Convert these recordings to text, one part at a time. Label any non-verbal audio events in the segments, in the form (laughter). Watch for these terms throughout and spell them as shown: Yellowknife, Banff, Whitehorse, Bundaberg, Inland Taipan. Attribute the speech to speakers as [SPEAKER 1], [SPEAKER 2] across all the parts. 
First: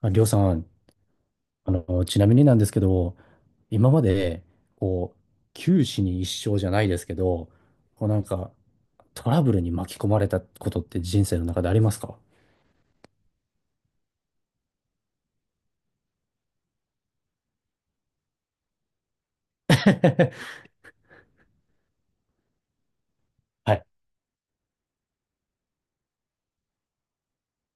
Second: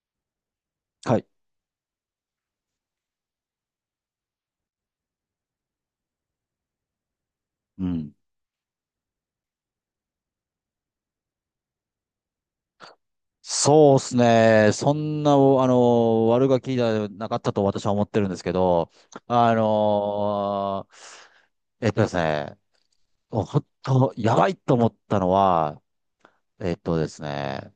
[SPEAKER 1] りょうさん、
[SPEAKER 2] はい。
[SPEAKER 1] ちなみになんですけど、今まで、こう、九死に一生じゃないですけど、
[SPEAKER 2] う
[SPEAKER 1] こう
[SPEAKER 2] ん。
[SPEAKER 1] なんか、トラブルに巻き込まれたことって人生の中でありますか？
[SPEAKER 2] そうですね。そんな、おあの、悪ガキじゃなかったと私は思ってるんですけど、あ
[SPEAKER 1] (laughs)
[SPEAKER 2] の、えっとですね、本
[SPEAKER 1] はい。
[SPEAKER 2] 当、やばいと思ったのは、えっとですね、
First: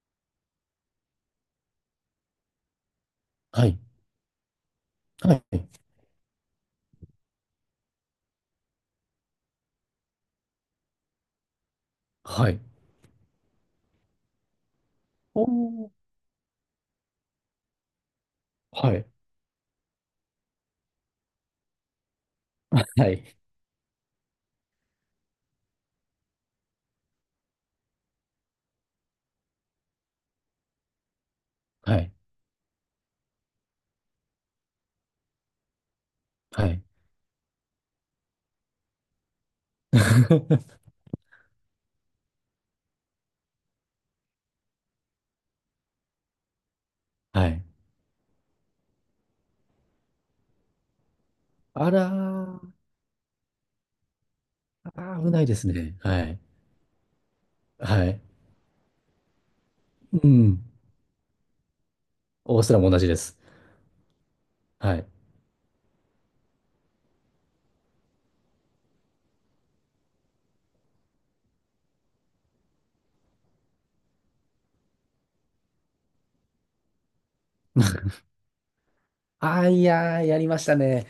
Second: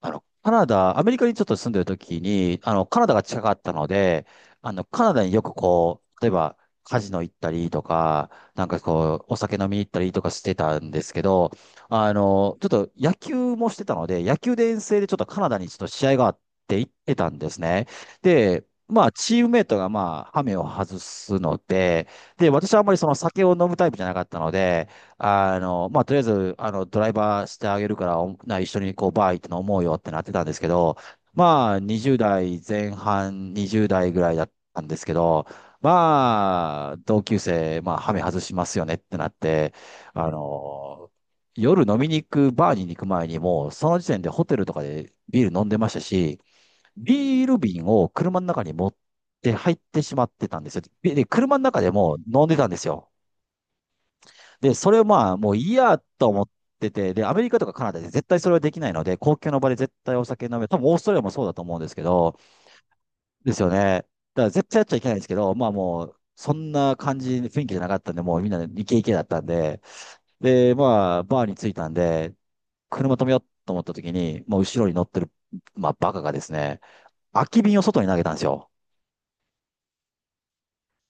[SPEAKER 2] あの、カナダ、アメリカにちょっと住んでる時に、あの、カナダが近かっ
[SPEAKER 1] は
[SPEAKER 2] た
[SPEAKER 1] い。
[SPEAKER 2] ので、あの、カナダに
[SPEAKER 1] は
[SPEAKER 2] よく
[SPEAKER 1] い。
[SPEAKER 2] こう、例えば、カジノ行ったりとか、なんかこう、お酒飲みに行ったりとかしてたんですけど、あ
[SPEAKER 1] は
[SPEAKER 2] の、
[SPEAKER 1] い。
[SPEAKER 2] ちょっと野球もしてたので、野球で遠征でちょっとカ
[SPEAKER 1] お
[SPEAKER 2] ナダにちょっと
[SPEAKER 1] ー。
[SPEAKER 2] 試合があって行ってたんですね。で、
[SPEAKER 1] は
[SPEAKER 2] ま
[SPEAKER 1] い。
[SPEAKER 2] あ、チームメイトがまあ、ハメを外すので、で、私はあ
[SPEAKER 1] は
[SPEAKER 2] んまりその
[SPEAKER 1] い。
[SPEAKER 2] 酒を飲むタイプじゃなかったので、あの、まあ、とりあえず、あの、ドライバーしてあげるから、一緒にこう、バー行って飲もうよってなってたんですけど、まあ、
[SPEAKER 1] はい。
[SPEAKER 2] 20代前半、20代ぐらいだったんですけど、
[SPEAKER 1] はい。
[SPEAKER 2] まあ、同級生、まあ、ハメ外しますよねってなって、あ
[SPEAKER 1] (laughs)
[SPEAKER 2] の、夜飲みに行く、バーに行く前にもう、その時点でホテルとかでビール飲んでましたし、ビー
[SPEAKER 1] は
[SPEAKER 2] ル
[SPEAKER 1] い。
[SPEAKER 2] 瓶を車の中に持って入ってしまってたんですよ。で、車の中で
[SPEAKER 1] あら
[SPEAKER 2] も飲んでたん
[SPEAKER 1] ー。
[SPEAKER 2] ですよ。で、それを
[SPEAKER 1] あー、
[SPEAKER 2] ま
[SPEAKER 1] 危
[SPEAKER 2] あ、
[SPEAKER 1] ない
[SPEAKER 2] も
[SPEAKER 1] で
[SPEAKER 2] う
[SPEAKER 1] す
[SPEAKER 2] いい
[SPEAKER 1] ね。
[SPEAKER 2] や
[SPEAKER 1] は
[SPEAKER 2] と
[SPEAKER 1] い。
[SPEAKER 2] 思ってて、で、アメリカとかカナダ
[SPEAKER 1] は
[SPEAKER 2] で
[SPEAKER 1] い。
[SPEAKER 2] 絶対それはできないので、公共の場で絶対お
[SPEAKER 1] う
[SPEAKER 2] 酒飲
[SPEAKER 1] ん。
[SPEAKER 2] め、多分オーストラリアもそうだと思うんですけど、
[SPEAKER 1] オーストラも同じです。
[SPEAKER 2] ですよね。だから絶対やっちゃ
[SPEAKER 1] は
[SPEAKER 2] い
[SPEAKER 1] い。
[SPEAKER 2] けないんですけど、まあもう、そんな感じ、雰囲気じゃなかったんで、もうみんなイケイケだったんで、で、まあ、バーに着いたんで、車止めようと思った時に、もう後ろに乗ってる、まあ、バカがですね、空き瓶を外に投げた
[SPEAKER 1] (laughs)
[SPEAKER 2] んですよ。
[SPEAKER 1] ああ、いやー、やりましたね。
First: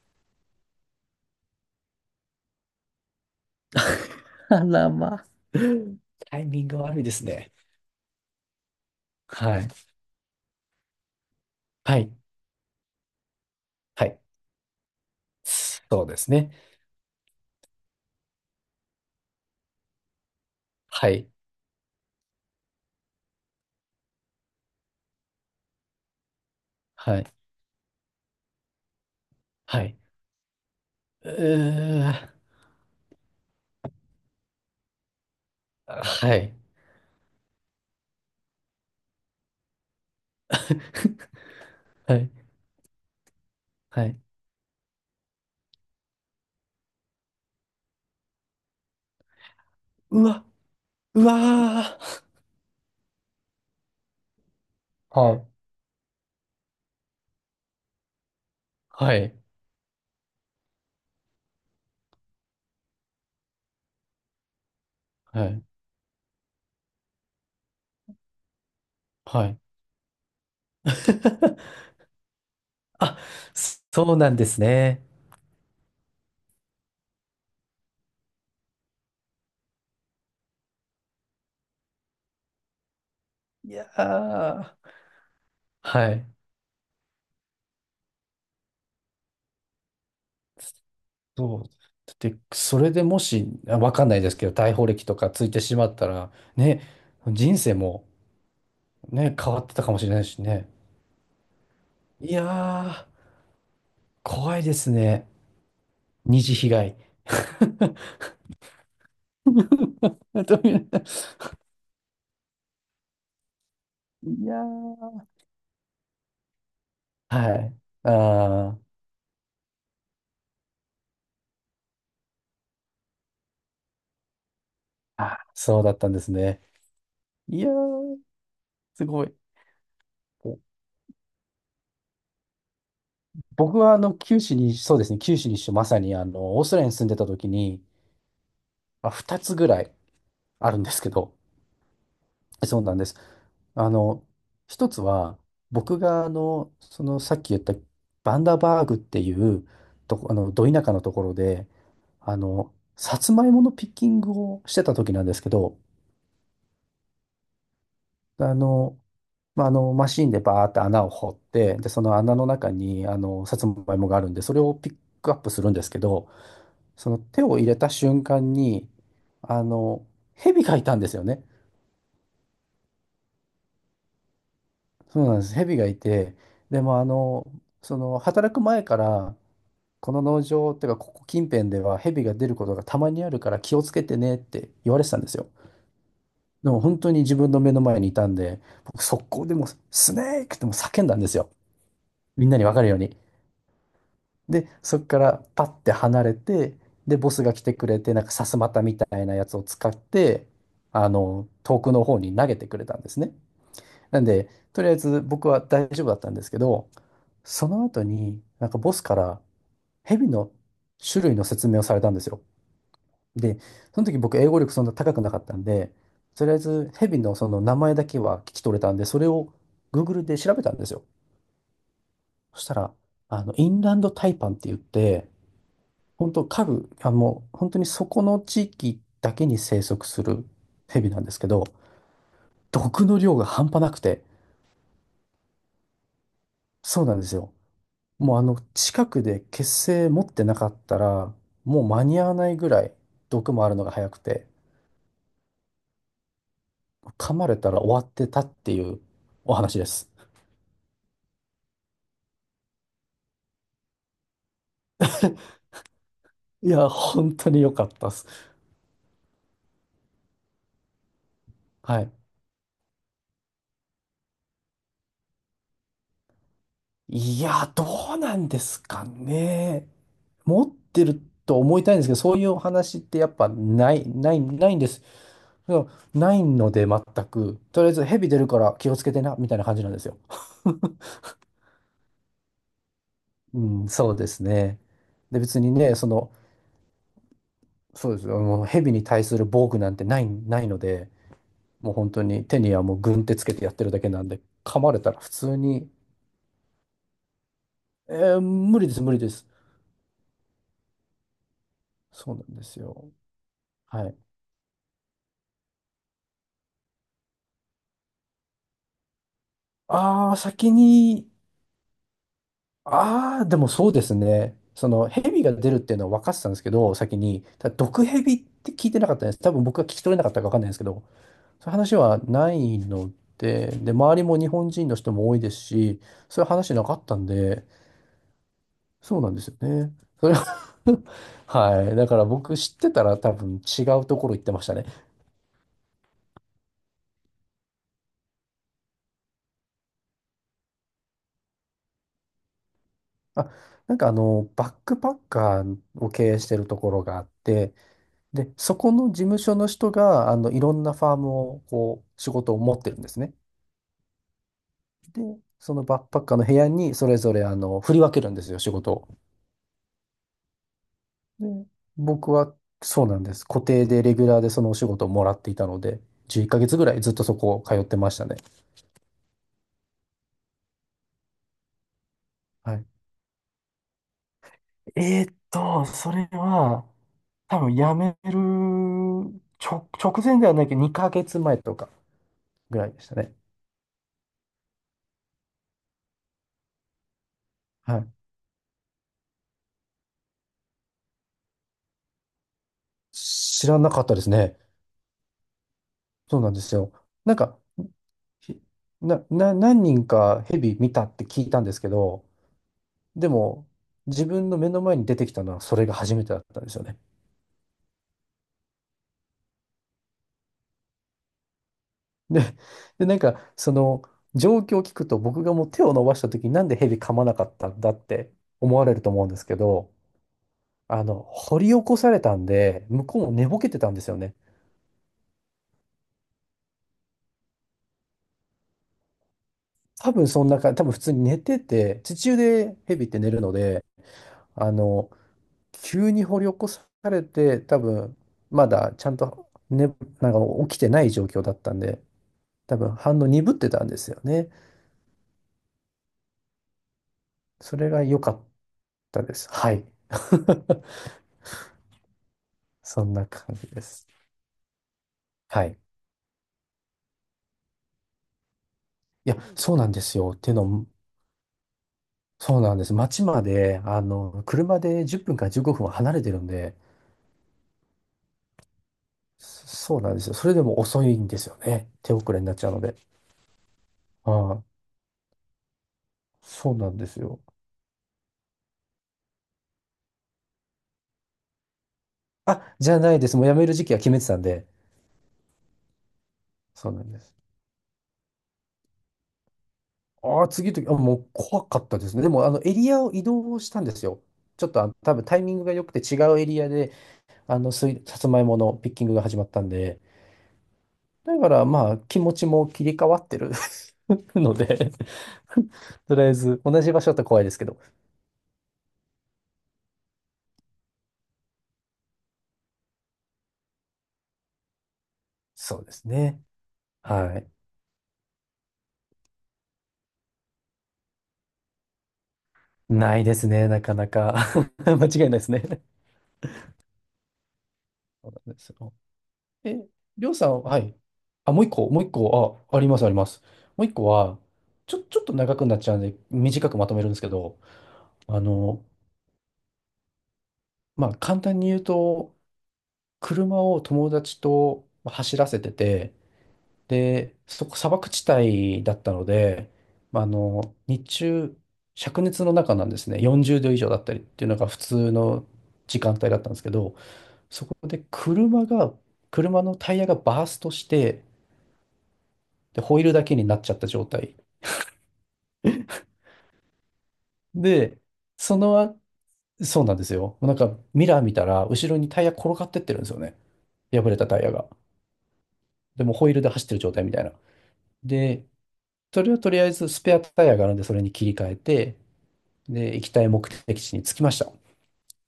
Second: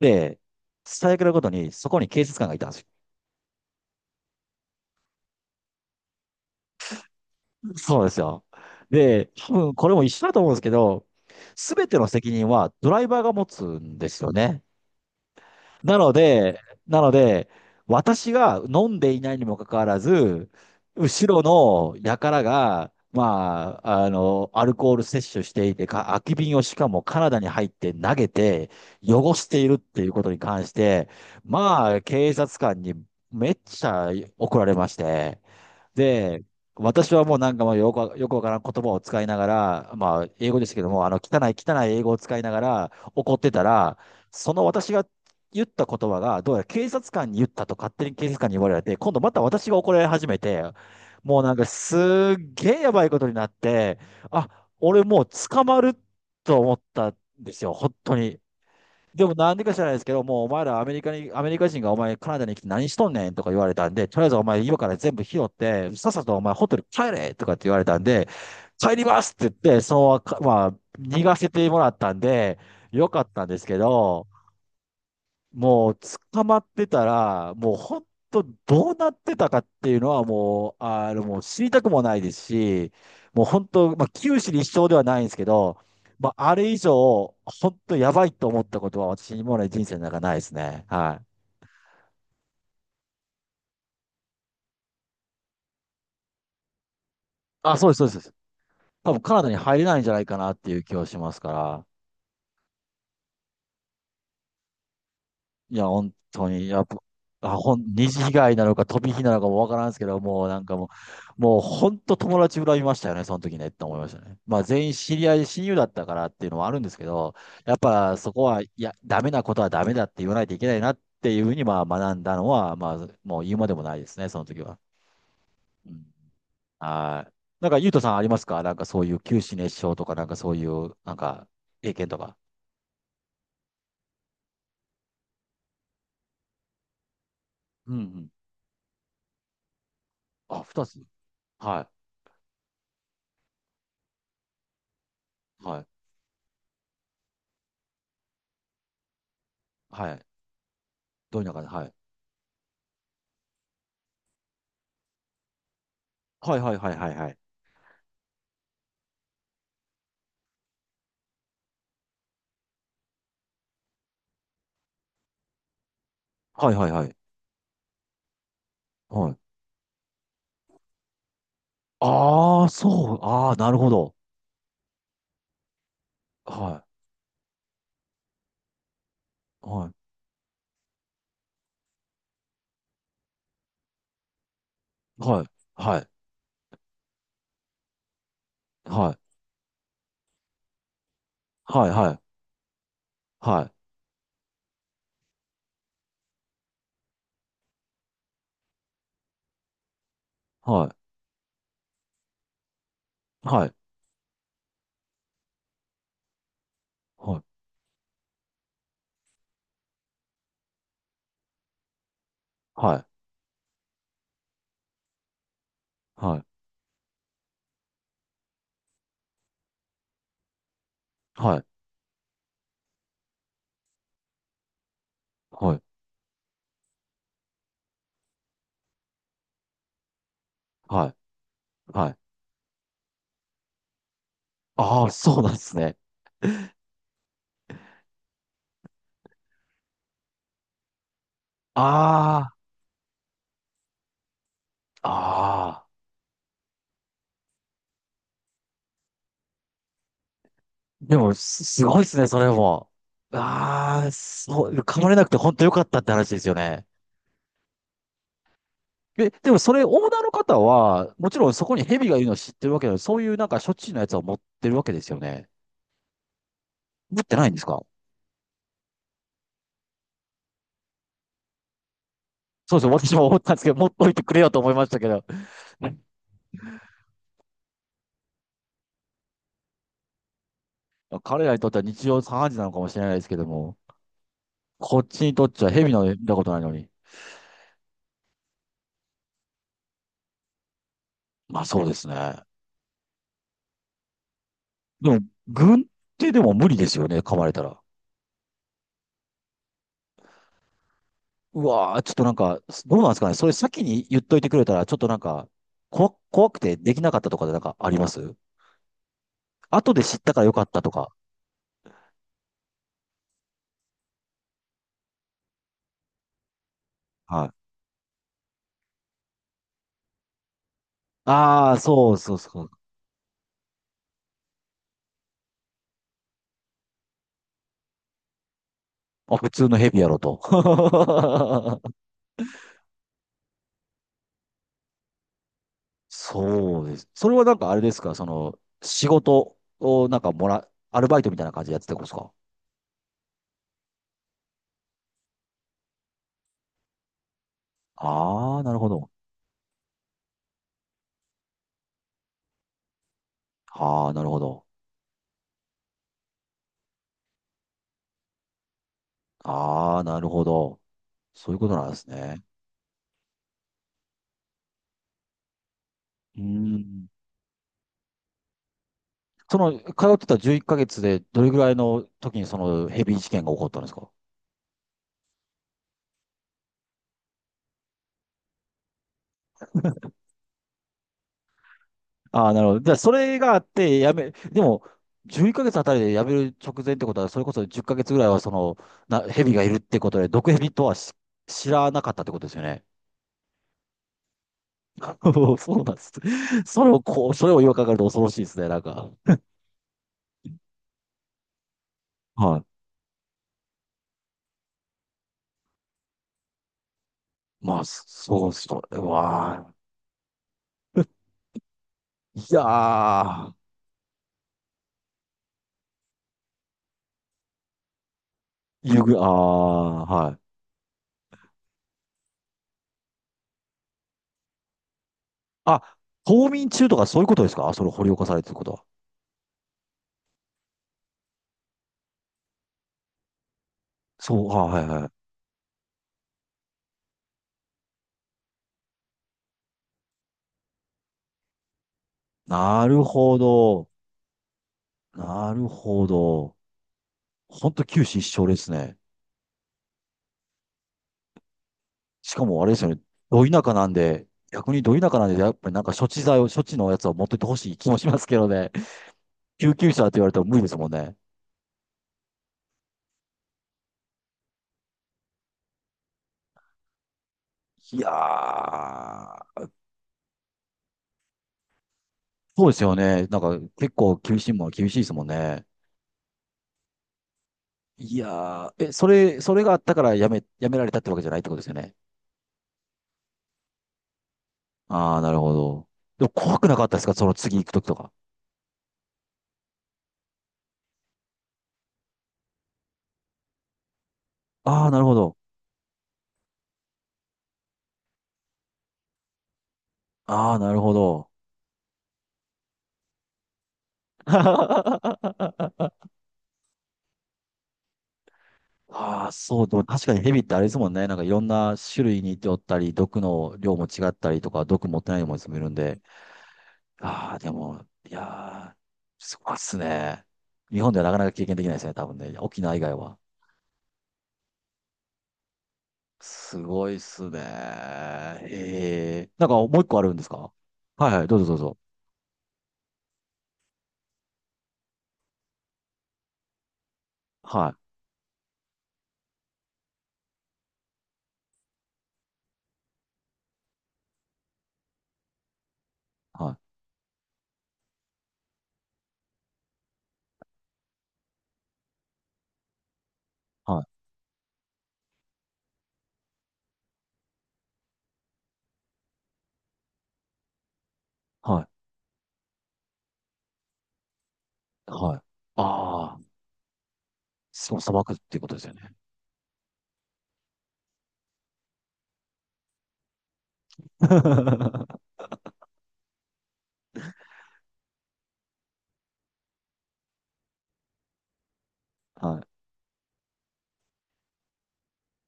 [SPEAKER 2] で、最悪なことに、そこに警察官がいたんですよ。
[SPEAKER 1] あらまあ。タイミング悪いですね。
[SPEAKER 2] そうなんですよ。で、多
[SPEAKER 1] はい。
[SPEAKER 2] 分これも一緒だと思うんですけど、すべて
[SPEAKER 1] は
[SPEAKER 2] の
[SPEAKER 1] い。
[SPEAKER 2] 責任はドライバーが持つん
[SPEAKER 1] は
[SPEAKER 2] で
[SPEAKER 1] い。
[SPEAKER 2] すよね。な
[SPEAKER 1] そう
[SPEAKER 2] の
[SPEAKER 1] ですね。
[SPEAKER 2] で、なので、私が飲んでいないにもかかわらず、
[SPEAKER 1] はい。
[SPEAKER 2] 後ろの輩が、まあ、あの、アルコール摂取していて、空き瓶をしかも
[SPEAKER 1] は
[SPEAKER 2] カ
[SPEAKER 1] い。
[SPEAKER 2] ナダに入って投げて、汚しているっ
[SPEAKER 1] はい。
[SPEAKER 2] ていうことに関して、
[SPEAKER 1] う
[SPEAKER 2] まあ、警
[SPEAKER 1] ー。
[SPEAKER 2] 察官にめっちゃ怒られまして、
[SPEAKER 1] は
[SPEAKER 2] で、
[SPEAKER 1] い。
[SPEAKER 2] 私はもうなんかもうよくわからん言葉を使いながら、まあ、英語ですけども、あの、汚い汚い英
[SPEAKER 1] (laughs)
[SPEAKER 2] 語
[SPEAKER 1] は
[SPEAKER 2] を
[SPEAKER 1] い。
[SPEAKER 2] 使いながら怒ってたら、
[SPEAKER 1] はい。
[SPEAKER 2] その私が言った言葉が、どうやら警察官に言ったと勝手に警察官に言われて、今度また私が怒られ
[SPEAKER 1] う
[SPEAKER 2] 始め
[SPEAKER 1] わ。
[SPEAKER 2] て、
[SPEAKER 1] う
[SPEAKER 2] もうなんかす
[SPEAKER 1] わ
[SPEAKER 2] っげえやばいことになって、あ、俺もう
[SPEAKER 1] ー。
[SPEAKER 2] 捕まると思ったんですよ、本当に。
[SPEAKER 1] は
[SPEAKER 2] でも
[SPEAKER 1] い。
[SPEAKER 2] なんでか知らないですけど、もうお前らアメリカに、アメリカ人がお前カナダに来て何しとんねんとか言われたんで、とりあえずお前今から全部拾
[SPEAKER 1] は
[SPEAKER 2] っ
[SPEAKER 1] い。
[SPEAKER 2] て、さっさとお前ホテル帰れとかって言われたんで、帰りますっ
[SPEAKER 1] はい。
[SPEAKER 2] て言
[SPEAKER 1] は
[SPEAKER 2] っ
[SPEAKER 1] い。
[SPEAKER 2] て、そう、まあ、逃がせてもら
[SPEAKER 1] (laughs)
[SPEAKER 2] ったんで、よ
[SPEAKER 1] あ、
[SPEAKER 2] かったんですけ
[SPEAKER 1] そう
[SPEAKER 2] ど、
[SPEAKER 1] なんですね。
[SPEAKER 2] もう捕まってたら、もう本当どうなってたかっていうのはもう、あの、もう知りたくもないですし、もう本
[SPEAKER 1] いや
[SPEAKER 2] 当、まあ、九死に一
[SPEAKER 1] ー。
[SPEAKER 2] 生ではないんですけど、
[SPEAKER 1] はい。
[SPEAKER 2] まあ、あれ以上、本当やばいと思ったことは私にもで人生の中ないですね。はい。
[SPEAKER 1] そう。だって、それでもし、わかんないですけど、逮捕歴とかついてしまったら、ね、人生
[SPEAKER 2] あ、そうです、そ
[SPEAKER 1] も、
[SPEAKER 2] うです。そうです、多分カ
[SPEAKER 1] ね、
[SPEAKER 2] ナダ
[SPEAKER 1] 変
[SPEAKER 2] に
[SPEAKER 1] わって
[SPEAKER 2] 入
[SPEAKER 1] た
[SPEAKER 2] れ
[SPEAKER 1] か
[SPEAKER 2] な
[SPEAKER 1] も
[SPEAKER 2] いん
[SPEAKER 1] し
[SPEAKER 2] じゃ
[SPEAKER 1] れ
[SPEAKER 2] な
[SPEAKER 1] ない
[SPEAKER 2] いか
[SPEAKER 1] し
[SPEAKER 2] なっ
[SPEAKER 1] ね。
[SPEAKER 2] ていう気はしますから。
[SPEAKER 1] いやー、怖いですね。
[SPEAKER 2] いや、本
[SPEAKER 1] 二
[SPEAKER 2] 当
[SPEAKER 1] 次
[SPEAKER 2] に、
[SPEAKER 1] 被
[SPEAKER 2] やっ
[SPEAKER 1] 害。
[SPEAKER 2] ぱ、あ、二次
[SPEAKER 1] (laughs)
[SPEAKER 2] 被害なのか飛び火なのかもわからんすけど、もうな
[SPEAKER 1] ど
[SPEAKER 2] ん
[SPEAKER 1] うい
[SPEAKER 2] かも
[SPEAKER 1] う、
[SPEAKER 2] う、もう本当友達恨みましたよね、その時ねって思いましたね。
[SPEAKER 1] いや
[SPEAKER 2] まあ全員知
[SPEAKER 1] ー、
[SPEAKER 2] り合い、親友だったからっていうのはあるんですけど、
[SPEAKER 1] は
[SPEAKER 2] や
[SPEAKER 1] い。
[SPEAKER 2] っ
[SPEAKER 1] あ
[SPEAKER 2] ぱそこは、い
[SPEAKER 1] ー、
[SPEAKER 2] や、ダメなことはダメだって言わないといけないなっていうふうに、まあ学んだのは、まあもう言うまでもないですね、その時は。
[SPEAKER 1] あ、そう
[SPEAKER 2] う
[SPEAKER 1] だったん
[SPEAKER 2] ん。
[SPEAKER 1] ですね。
[SPEAKER 2] はい。
[SPEAKER 1] い
[SPEAKER 2] な
[SPEAKER 1] や
[SPEAKER 2] んか、ゆうとさん
[SPEAKER 1] ー、
[SPEAKER 2] ありますか？なんかそう
[SPEAKER 1] す
[SPEAKER 2] いう
[SPEAKER 1] ごい。
[SPEAKER 2] 九死熱傷とか、なんかそういう、なんか、経験とか。
[SPEAKER 1] 僕は九州に、そうですね、九州にしてまさにオーストラリアに住んでた時に、
[SPEAKER 2] うんうん。
[SPEAKER 1] 2つぐらい
[SPEAKER 2] あ、
[SPEAKER 1] あるん
[SPEAKER 2] 二
[SPEAKER 1] です
[SPEAKER 2] つ。
[SPEAKER 1] けど、
[SPEAKER 2] は
[SPEAKER 1] そうなんです。あの、一つは、
[SPEAKER 2] い。はい。
[SPEAKER 1] 僕が、さっき言ったバンダバーグっていう
[SPEAKER 2] は
[SPEAKER 1] と
[SPEAKER 2] い。
[SPEAKER 1] こ、ど田舎のところ
[SPEAKER 2] どういう中
[SPEAKER 1] で、
[SPEAKER 2] で、はい。
[SPEAKER 1] さつまいものピッキングをしてた時なんですけど、
[SPEAKER 2] はいはいはいはいはい。
[SPEAKER 1] あの、マシンでバーって穴を掘って、で、その穴の中に、さつまいもがあるんで、それをピックアップするんですけど、
[SPEAKER 2] はいはいは
[SPEAKER 1] そ
[SPEAKER 2] い。
[SPEAKER 1] の手を入れた瞬間に、
[SPEAKER 2] はい。
[SPEAKER 1] あの、蛇がいたんですよね。
[SPEAKER 2] ああ、そう。ああ、なるほど。
[SPEAKER 1] そうなんです。蛇がいて、で
[SPEAKER 2] は
[SPEAKER 1] もその働く前から、
[SPEAKER 2] い。はい。
[SPEAKER 1] この農場っていうか、ここ近辺では蛇が出ることがたまにあるから気をつけてねって言われてたんです
[SPEAKER 2] はい。
[SPEAKER 1] よ。でも本当に自分の目の前にいたんで、僕
[SPEAKER 2] はい。
[SPEAKER 1] 速攻でもうスネークってもう叫んだんですよ。
[SPEAKER 2] はい。
[SPEAKER 1] みんなにわかるように。
[SPEAKER 2] はい。
[SPEAKER 1] で、そこからパッて離れて、で、ボスが来てくれて、なんかさすまたみたいなやつを使って、
[SPEAKER 2] はい。
[SPEAKER 1] 遠くの方に投げてくれたんですね。
[SPEAKER 2] はい。
[SPEAKER 1] なんで、とりあえず僕は大丈夫だったんですけど、その後になんかボスから蛇の種類の説明をされたんですよ。
[SPEAKER 2] はい。
[SPEAKER 1] で、その時僕英語力そんな高くなかったんで、
[SPEAKER 2] はい。
[SPEAKER 1] とりあえず蛇のその名前だけは聞き取れたんで、それを Google で調べたんですよ。
[SPEAKER 2] はい。
[SPEAKER 1] そしたら、インランドタイパンって言って、
[SPEAKER 2] はい。はい。はい。
[SPEAKER 1] 本当家具、あ、もう本当にそこの地域だけに生息する
[SPEAKER 2] は
[SPEAKER 1] 蛇
[SPEAKER 2] い。
[SPEAKER 1] なんですけど、
[SPEAKER 2] はい。はい。
[SPEAKER 1] 毒の量が半端なくて、
[SPEAKER 2] ああ、そうなんですね。
[SPEAKER 1] そうなんですよ。もう近くで血清持ってなかったら、もう間に合わな
[SPEAKER 2] あ
[SPEAKER 1] いぐらい毒もあるのが早くて、
[SPEAKER 2] あ、ああ。
[SPEAKER 1] 噛まれたら終わってたっていうお話です。
[SPEAKER 2] でも、すごいですね、それも。ああ、そう、噛まれなくて本当
[SPEAKER 1] (laughs)
[SPEAKER 2] よかったって話ですよ
[SPEAKER 1] い
[SPEAKER 2] ね。
[SPEAKER 1] や、本当に良かったです。
[SPEAKER 2] え、でもそれ、オーナーの方は、もちろんそこに
[SPEAKER 1] は
[SPEAKER 2] 蛇
[SPEAKER 1] い。
[SPEAKER 2] がいるのを知ってるわけでそういうなんか処置のやつを持ってるわけですよね。持って
[SPEAKER 1] い
[SPEAKER 2] ないんです
[SPEAKER 1] や、
[SPEAKER 2] か？
[SPEAKER 1] どうなんですかね。持ってると思いたいんですけど、そういうお
[SPEAKER 2] そうですよ。
[SPEAKER 1] 話っ
[SPEAKER 2] 私
[SPEAKER 1] て
[SPEAKER 2] も
[SPEAKER 1] やっ
[SPEAKER 2] 思っ
[SPEAKER 1] ぱ
[SPEAKER 2] たんですけど、持
[SPEAKER 1] な
[SPEAKER 2] っと
[SPEAKER 1] い、
[SPEAKER 2] いてく
[SPEAKER 1] な
[SPEAKER 2] れ
[SPEAKER 1] い、
[SPEAKER 2] よと思
[SPEAKER 1] な
[SPEAKER 2] い
[SPEAKER 1] いん
[SPEAKER 2] ま
[SPEAKER 1] で
[SPEAKER 2] した
[SPEAKER 1] す。
[SPEAKER 2] けど。
[SPEAKER 1] うん。
[SPEAKER 2] (laughs)
[SPEAKER 1] ないので全く、とりあえず蛇出るから気をつけてな、みたいな感じなんですよ。(laughs)
[SPEAKER 2] 彼らにとっては日常茶飯事なのかもしれないですけども、
[SPEAKER 1] うん、そうですね。
[SPEAKER 2] こっちに
[SPEAKER 1] で、
[SPEAKER 2] とっ
[SPEAKER 1] 別
[SPEAKER 2] ちゃ
[SPEAKER 1] に
[SPEAKER 2] 蛇
[SPEAKER 1] ね、
[SPEAKER 2] の
[SPEAKER 1] そ
[SPEAKER 2] 見
[SPEAKER 1] の、
[SPEAKER 2] たことないのに。
[SPEAKER 1] そうです。もう蛇に対する防具なんてない、ないので、
[SPEAKER 2] まあそう
[SPEAKER 1] もう
[SPEAKER 2] です
[SPEAKER 1] 本
[SPEAKER 2] ね。
[SPEAKER 1] 当に手にはもう軍手つけてやってるだけなんで、噛まれ
[SPEAKER 2] で
[SPEAKER 1] たら
[SPEAKER 2] も、
[SPEAKER 1] 普通
[SPEAKER 2] 軍
[SPEAKER 1] に、
[SPEAKER 2] 手でも無理ですよね、噛まれたら。
[SPEAKER 1] えー無理です、無理です。
[SPEAKER 2] うわー、ちょっとな
[SPEAKER 1] そ
[SPEAKER 2] ん
[SPEAKER 1] うなん
[SPEAKER 2] か、
[SPEAKER 1] です
[SPEAKER 2] どうなん
[SPEAKER 1] よ。
[SPEAKER 2] ですかね。それ先に
[SPEAKER 1] はい。
[SPEAKER 2] 言っといてくれたら、ちょっとなんか、怖くてできなかったとかでなんかあります？後で知った
[SPEAKER 1] ああ、
[SPEAKER 2] からよかっ
[SPEAKER 1] 先
[SPEAKER 2] たとか。
[SPEAKER 1] に、ああ、でもそうですね。その蛇が出るっていうのは分かってたんですけど、先に、
[SPEAKER 2] はい。
[SPEAKER 1] ただ毒蛇って聞いてなかったんです。多分僕が聞き取れなかったか分かんないんですけど、そういう
[SPEAKER 2] ああ、
[SPEAKER 1] 話
[SPEAKER 2] そう
[SPEAKER 1] は
[SPEAKER 2] そう
[SPEAKER 1] な
[SPEAKER 2] そう。
[SPEAKER 1] いので、で、周りも日本人の人も多いですし、そういう話なかったんで、そうなん
[SPEAKER 2] あ、
[SPEAKER 1] です
[SPEAKER 2] 普
[SPEAKER 1] よ
[SPEAKER 2] 通のヘ
[SPEAKER 1] ね。
[SPEAKER 2] ビやろ
[SPEAKER 1] それ
[SPEAKER 2] と。
[SPEAKER 1] は (laughs) は
[SPEAKER 2] (laughs)
[SPEAKER 1] い。だから僕知ってたら多分違うところ行ってましたね。
[SPEAKER 2] そうです。それはなんかあれですかその、仕事をなんかアルバイトみたいな感じでやってたんですか？
[SPEAKER 1] あ、なんかバックパッカーを経営してるところがあって、で、
[SPEAKER 2] ああー、な
[SPEAKER 1] そ
[SPEAKER 2] るほ
[SPEAKER 1] この
[SPEAKER 2] ど。
[SPEAKER 1] 事務所の人が、いろんなファームを、こう、仕事を持ってるんですね。
[SPEAKER 2] ああ、なるほど。
[SPEAKER 1] で、そのバックパッカーの部屋にそれぞれ、振り分けるんですよ、仕事を。
[SPEAKER 2] ああ、なるほど。そういう
[SPEAKER 1] で、
[SPEAKER 2] ことなんです
[SPEAKER 1] 僕
[SPEAKER 2] ね。
[SPEAKER 1] はそうなんです。固定でレギュラーでそのお仕事をもらっていたので、
[SPEAKER 2] う
[SPEAKER 1] 11ヶ月
[SPEAKER 2] ー
[SPEAKER 1] ぐらい
[SPEAKER 2] ん。
[SPEAKER 1] ずっとそこを通ってましたね。
[SPEAKER 2] その、通ってた11ヶ月でどれぐらいの時にそ
[SPEAKER 1] はい。
[SPEAKER 2] のヘビ事件が起こったんですか？
[SPEAKER 1] それは、多分辞める直前ではないけど、2ヶ月前とか
[SPEAKER 2] ああ、なるほ
[SPEAKER 1] ぐ
[SPEAKER 2] ど。
[SPEAKER 1] ら
[SPEAKER 2] じ
[SPEAKER 1] い
[SPEAKER 2] ゃあ、
[SPEAKER 1] でし
[SPEAKER 2] そ
[SPEAKER 1] たね。
[SPEAKER 2] れがあって、やめ、でも、11ヶ月あたりでやめる直前ってことは、それこそ10ヶ
[SPEAKER 1] は
[SPEAKER 2] 月
[SPEAKER 1] い。
[SPEAKER 2] ぐらいは、その、蛇がいるってことで、毒蛇とは知らなかったってことですよね。
[SPEAKER 1] 知らなかったですね。
[SPEAKER 2] (laughs) そうなんです。
[SPEAKER 1] そうなんです
[SPEAKER 2] それ
[SPEAKER 1] よ。
[SPEAKER 2] をこう、
[SPEAKER 1] なん
[SPEAKER 2] それを
[SPEAKER 1] か、
[SPEAKER 2] 言いかえると恐ろしいです
[SPEAKER 1] ひ
[SPEAKER 2] ね、なんか。
[SPEAKER 1] な、な、何人かヘビ見たって聞いたんですけど、
[SPEAKER 2] はい。
[SPEAKER 1] でも、自分の目の前に出てきたのはそれが初めてだったんですよね。
[SPEAKER 2] まあ、それは、
[SPEAKER 1] で、
[SPEAKER 2] いや
[SPEAKER 1] で、なんか、
[SPEAKER 2] ー、
[SPEAKER 1] その、状況を聞くと、僕がもう手を伸ばした時になんでヘビ噛まなかったんだって思われると思
[SPEAKER 2] あ
[SPEAKER 1] うんですけど、
[SPEAKER 2] あ、はい。
[SPEAKER 1] 掘り起こされたんで、向こうも寝ぼけてたんですよね。
[SPEAKER 2] あ、冬眠中とかそういうことですか？それ掘り起こされてることは。
[SPEAKER 1] 多分そんなか、多分普通に寝てて、地中でヘビって寝るので、
[SPEAKER 2] そう、あ、
[SPEAKER 1] あ
[SPEAKER 2] はいは
[SPEAKER 1] の、
[SPEAKER 2] い。
[SPEAKER 1] 急に掘り起こされて、多分まだちゃんと、ね、なんか起きてない状況だったんで、多
[SPEAKER 2] な
[SPEAKER 1] 分
[SPEAKER 2] る
[SPEAKER 1] 反応
[SPEAKER 2] ほ
[SPEAKER 1] 鈍ってた
[SPEAKER 2] ど。
[SPEAKER 1] んですよね。
[SPEAKER 2] なるほど。ほん
[SPEAKER 1] そ
[SPEAKER 2] と
[SPEAKER 1] れが
[SPEAKER 2] 九死
[SPEAKER 1] 良か
[SPEAKER 2] 一
[SPEAKER 1] っ
[SPEAKER 2] 生ですね。
[SPEAKER 1] たです。はい。(laughs)
[SPEAKER 2] しかもあれですよね。
[SPEAKER 1] そんな
[SPEAKER 2] ど
[SPEAKER 1] 感
[SPEAKER 2] 田
[SPEAKER 1] じ
[SPEAKER 2] 舎
[SPEAKER 1] で
[SPEAKER 2] なん
[SPEAKER 1] す。
[SPEAKER 2] で、逆にど田舎なんで、やっ
[SPEAKER 1] は
[SPEAKER 2] ぱり
[SPEAKER 1] い。
[SPEAKER 2] なんか処置のやつを持ってってほしい気もしますけどね。
[SPEAKER 1] いや、
[SPEAKER 2] 救
[SPEAKER 1] そうな
[SPEAKER 2] 急
[SPEAKER 1] んで
[SPEAKER 2] 車っ
[SPEAKER 1] す
[SPEAKER 2] て言わ
[SPEAKER 1] よ。
[SPEAKER 2] れ
[SPEAKER 1] っ
[SPEAKER 2] たら
[SPEAKER 1] ていう
[SPEAKER 2] 無理
[SPEAKER 1] の
[SPEAKER 2] です
[SPEAKER 1] も、
[SPEAKER 2] もんね。
[SPEAKER 1] そうなんです。町まで、車で10分から15分は離れてるんで、
[SPEAKER 2] いやー、
[SPEAKER 1] そうなんですよ。それでも遅いんですよね。手遅れになっ
[SPEAKER 2] そ
[SPEAKER 1] ち
[SPEAKER 2] う
[SPEAKER 1] ゃ
[SPEAKER 2] で
[SPEAKER 1] うの
[SPEAKER 2] すよ
[SPEAKER 1] で。
[SPEAKER 2] ね。なんか結構厳しいも
[SPEAKER 1] は
[SPEAKER 2] のは
[SPEAKER 1] い。
[SPEAKER 2] 厳しいですもんね。
[SPEAKER 1] そうなんですよ。
[SPEAKER 2] いやー、え、それがあったからやめ、やめられたってわけじゃないってことですよね。
[SPEAKER 1] あ、じゃないです。もう辞める時期は決めてたんで。
[SPEAKER 2] あー、なるほど。でも怖くなかっ
[SPEAKER 1] そう
[SPEAKER 2] たで
[SPEAKER 1] な
[SPEAKER 2] す
[SPEAKER 1] ん
[SPEAKER 2] か
[SPEAKER 1] で
[SPEAKER 2] その
[SPEAKER 1] す。
[SPEAKER 2] 次行くときとか。
[SPEAKER 1] ああ、次の時、あ、もう怖かったですね。でも、エリアを移動したんですよ。ちょっと、
[SPEAKER 2] あー、なるほ
[SPEAKER 1] 多分
[SPEAKER 2] ど。
[SPEAKER 1] タイミングが良くて違うエリアで、さつまいものピッキングが始まったんで。
[SPEAKER 2] あー、なるほど。
[SPEAKER 1] だから、気持ちも切り替わってる (laughs) ので
[SPEAKER 2] (laughs)
[SPEAKER 1] (laughs) とりあえず、同じ場所だったら怖いですけど。
[SPEAKER 2] ああ、そう、でも確かにヘビってあれですもんね。なんかいろんな種類にいておったり、毒の量も違ったりとか、毒持ってないのもいるん
[SPEAKER 1] そうで
[SPEAKER 2] で。
[SPEAKER 1] すね。
[SPEAKER 2] あ
[SPEAKER 1] は
[SPEAKER 2] あ、
[SPEAKER 1] い。
[SPEAKER 2] でも、いやー、すごいっすね。日本ではなかなか経験できないですね、多分ね。沖縄以外
[SPEAKER 1] な
[SPEAKER 2] は。
[SPEAKER 1] いですね、なかなか。(laughs) 間違いないですね。
[SPEAKER 2] すごいっすね。
[SPEAKER 1] そうなんですよ。
[SPEAKER 2] ええ。なんかもう一
[SPEAKER 1] え、
[SPEAKER 2] 個あるんで
[SPEAKER 1] り
[SPEAKER 2] す
[SPEAKER 1] ょうさ
[SPEAKER 2] か？
[SPEAKER 1] ん、はい。
[SPEAKER 2] はいはい、どうぞ
[SPEAKER 1] あ、
[SPEAKER 2] どう
[SPEAKER 1] もう一
[SPEAKER 2] ぞ。
[SPEAKER 1] 個、もう一個、あ、あります、あります。もう一個は、ちょっと長くなっちゃうんで、短くまとめるんですけど、
[SPEAKER 2] はい、
[SPEAKER 1] あの、簡単に言うと、車を友達と走らせてて、
[SPEAKER 2] はい、
[SPEAKER 1] で、そこ、砂漠地帯だったので、日中、灼熱の中なんですね、40度以
[SPEAKER 2] はい、
[SPEAKER 1] 上だったりっていうのが普通の時間帯だったんですけど、そこで車が、車のタイヤがバーストして、
[SPEAKER 2] はい、
[SPEAKER 1] で、ホイールだけになっちゃった状態。
[SPEAKER 2] はい。ああ、しかも砂
[SPEAKER 1] で、
[SPEAKER 2] 漠っていうこと
[SPEAKER 1] そ
[SPEAKER 2] ですよ
[SPEAKER 1] の
[SPEAKER 2] ね。
[SPEAKER 1] あ、そうなんですよ。なんかミラー見たら、後ろにタイヤ転がってってるんですよね。破
[SPEAKER 2] (laughs)
[SPEAKER 1] れたタイヤが。
[SPEAKER 2] は
[SPEAKER 1] でもホイールで走ってる状態みたいな。で、それをとりあえずスペアタイヤがあるんで、それに切り替えて、
[SPEAKER 2] い、
[SPEAKER 1] で、行きたい目的地に着きました。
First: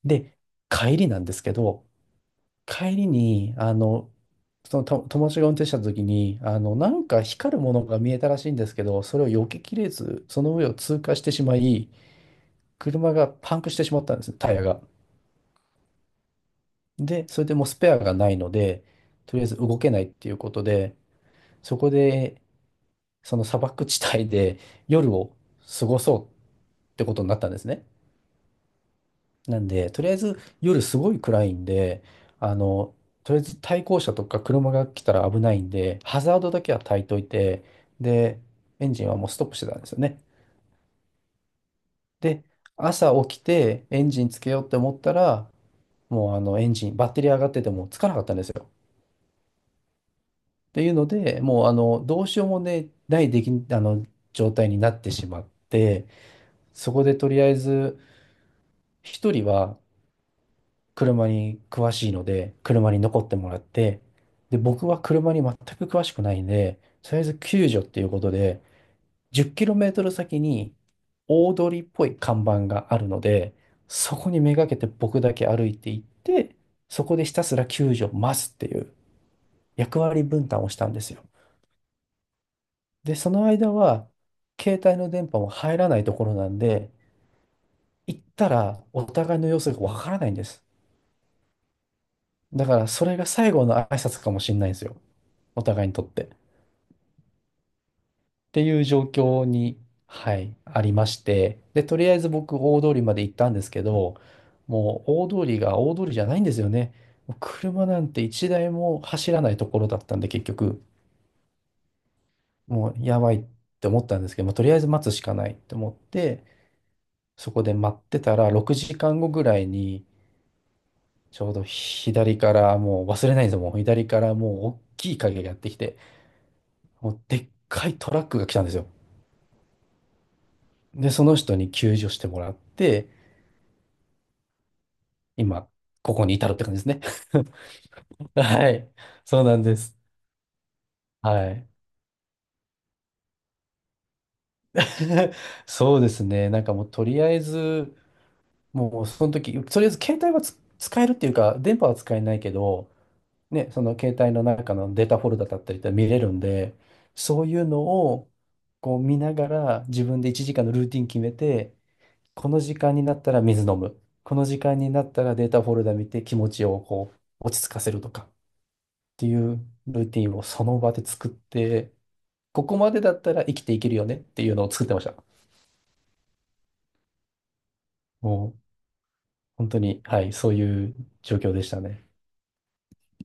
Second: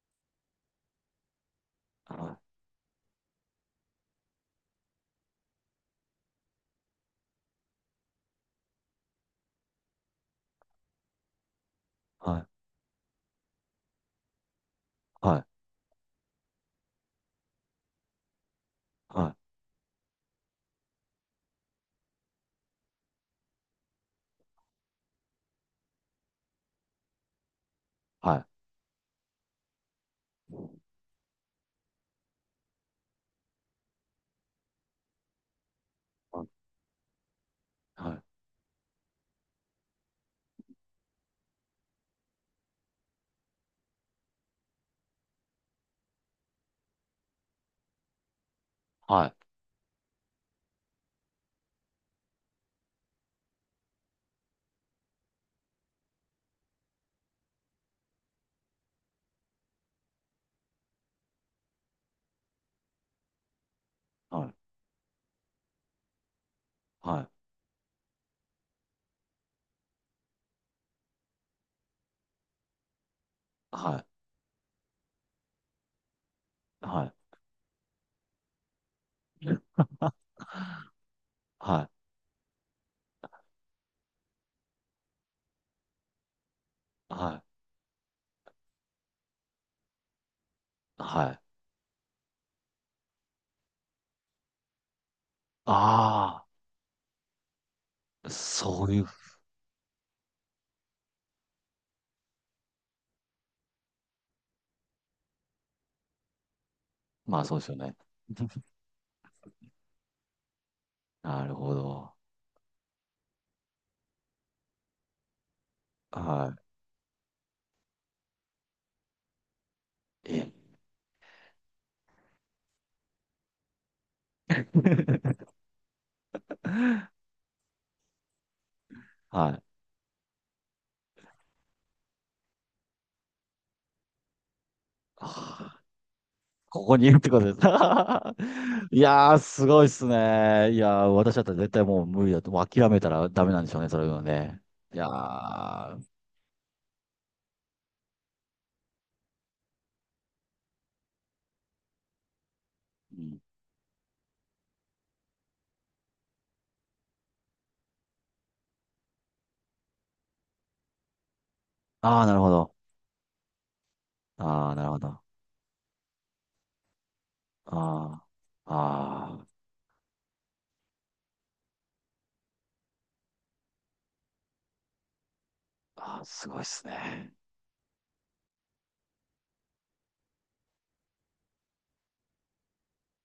[SPEAKER 1] で、帰りなんですけど、
[SPEAKER 2] はい、
[SPEAKER 1] 帰りに、そのと友達が運転した時に、なんか光るものが見えたらしいんですけど、それを避けきれず、その上を通過してしまい、
[SPEAKER 2] はい、
[SPEAKER 1] 車がパンクしてしまったんですね、タイヤが。
[SPEAKER 2] はい、
[SPEAKER 1] で、それでもうスペアがないので、
[SPEAKER 2] は
[SPEAKER 1] とりあえず動けないっていうことで、そこで、その砂漠地帯で夜を過ごそうってことになったんですね。
[SPEAKER 2] い、
[SPEAKER 1] なんで、とりあえず夜すごい暗いんで、あの、とりあえず対向車とか車が来たら危ないんで、ハザー
[SPEAKER 2] はい。
[SPEAKER 1] ドだけは焚いといて、
[SPEAKER 2] はい
[SPEAKER 1] で、エンジンはもうストップしてたんですよね。で、朝起きてエンジンつけようって思ったら、もうエンジン、バッテリー上がっててもつかなかったんですよ。
[SPEAKER 2] はい。
[SPEAKER 1] っていうので、もうあの、どうしようもね、ないでき、あの、状態になってしまって、そこでとりあえず、一人は車に詳しいので、車に残ってもらって、
[SPEAKER 2] はい。
[SPEAKER 1] で、僕は車に全く詳しくないんで、とり
[SPEAKER 2] は
[SPEAKER 1] あえ
[SPEAKER 2] い。
[SPEAKER 1] ず救助っていうことで、10キロメートル先に大通りっぽい看板があるので、
[SPEAKER 2] はい。
[SPEAKER 1] そこにめがけて僕だけ歩いていって、
[SPEAKER 2] は
[SPEAKER 1] そ
[SPEAKER 2] い。
[SPEAKER 1] こでひたすら救助を待つっていう役割分担をしたんですよ。
[SPEAKER 2] はい。
[SPEAKER 1] で、その間は、携帯の電波も入らないところなんで、
[SPEAKER 2] は
[SPEAKER 1] 行ったらお互いの様子がわからないんです。
[SPEAKER 2] い。はい。
[SPEAKER 1] だから、それが最後の挨拶かもしれないんですよ。お互いにとって。っ
[SPEAKER 2] ああ、
[SPEAKER 1] てい
[SPEAKER 2] そ
[SPEAKER 1] う
[SPEAKER 2] うい
[SPEAKER 1] 状
[SPEAKER 2] う、
[SPEAKER 1] 況に、はい、ありまして。で、とりあえず僕、大通りまで行ったんですけど、もう大通りが大通りじゃないんですよね。もう
[SPEAKER 2] まあそうですよ
[SPEAKER 1] 車
[SPEAKER 2] ね。
[SPEAKER 1] なんて一
[SPEAKER 2] (laughs)
[SPEAKER 1] 台も走らないところだったんで、結局、
[SPEAKER 2] なるほど。
[SPEAKER 1] もうやばいって思ったんですけど、もうとりあえず待つしかないって思って、
[SPEAKER 2] は
[SPEAKER 1] そこで待ってたら、6時間後ぐらいに、
[SPEAKER 2] い。え、
[SPEAKER 1] ちょうど左から、もう忘れないんですよ、もう左からもう大きい影
[SPEAKER 2] (laughs)
[SPEAKER 1] がやってきて、もうでっかいトラックが来たんですよ。
[SPEAKER 2] はい。
[SPEAKER 1] で、その人に救助してもらって、今、
[SPEAKER 2] あ
[SPEAKER 1] ここに至るって感
[SPEAKER 2] こ
[SPEAKER 1] じ
[SPEAKER 2] こ
[SPEAKER 1] で
[SPEAKER 2] にいるって
[SPEAKER 1] す
[SPEAKER 2] こ
[SPEAKER 1] ね。
[SPEAKER 2] とです。
[SPEAKER 1] (laughs) は
[SPEAKER 2] (laughs)
[SPEAKER 1] い。
[SPEAKER 2] いやー、
[SPEAKER 1] そうなん
[SPEAKER 2] す
[SPEAKER 1] で
[SPEAKER 2] ごいっ
[SPEAKER 1] す。
[SPEAKER 2] すね。いやー、私だっ
[SPEAKER 1] は
[SPEAKER 2] たら
[SPEAKER 1] い。
[SPEAKER 2] 絶対もう無理だと、もう諦めたらダメなんでしょうね、それはね。いや
[SPEAKER 1] (laughs) そう
[SPEAKER 2] ー、
[SPEAKER 1] ですね。なんかもうとりあえず、もうその時、とりあえず携帯は使えるっていうか、電波は使えないけど、
[SPEAKER 2] うん
[SPEAKER 1] ね、その携帯の中のデータフォルダだったりって見れるんで、そういうのをこう見ながら自分で1時間のルーティン決めて、
[SPEAKER 2] あー、なる
[SPEAKER 1] こ
[SPEAKER 2] ほ
[SPEAKER 1] の
[SPEAKER 2] ど。
[SPEAKER 1] 時間になったら水飲む。この時
[SPEAKER 2] あー、
[SPEAKER 1] 間
[SPEAKER 2] な
[SPEAKER 1] に
[SPEAKER 2] るほ
[SPEAKER 1] な
[SPEAKER 2] ど。
[SPEAKER 1] っ
[SPEAKER 2] あ
[SPEAKER 1] たらデータフォルダ見て気持ちをこう落ち着かせると
[SPEAKER 2] ー、
[SPEAKER 1] か。てい
[SPEAKER 2] あー、
[SPEAKER 1] うルーティンをその場で作って、ここまでだったら生きていけるよねっていうのを作ってました。
[SPEAKER 2] あー、すごいっすね。
[SPEAKER 1] もう本当に、はい、そういう状況でしたね。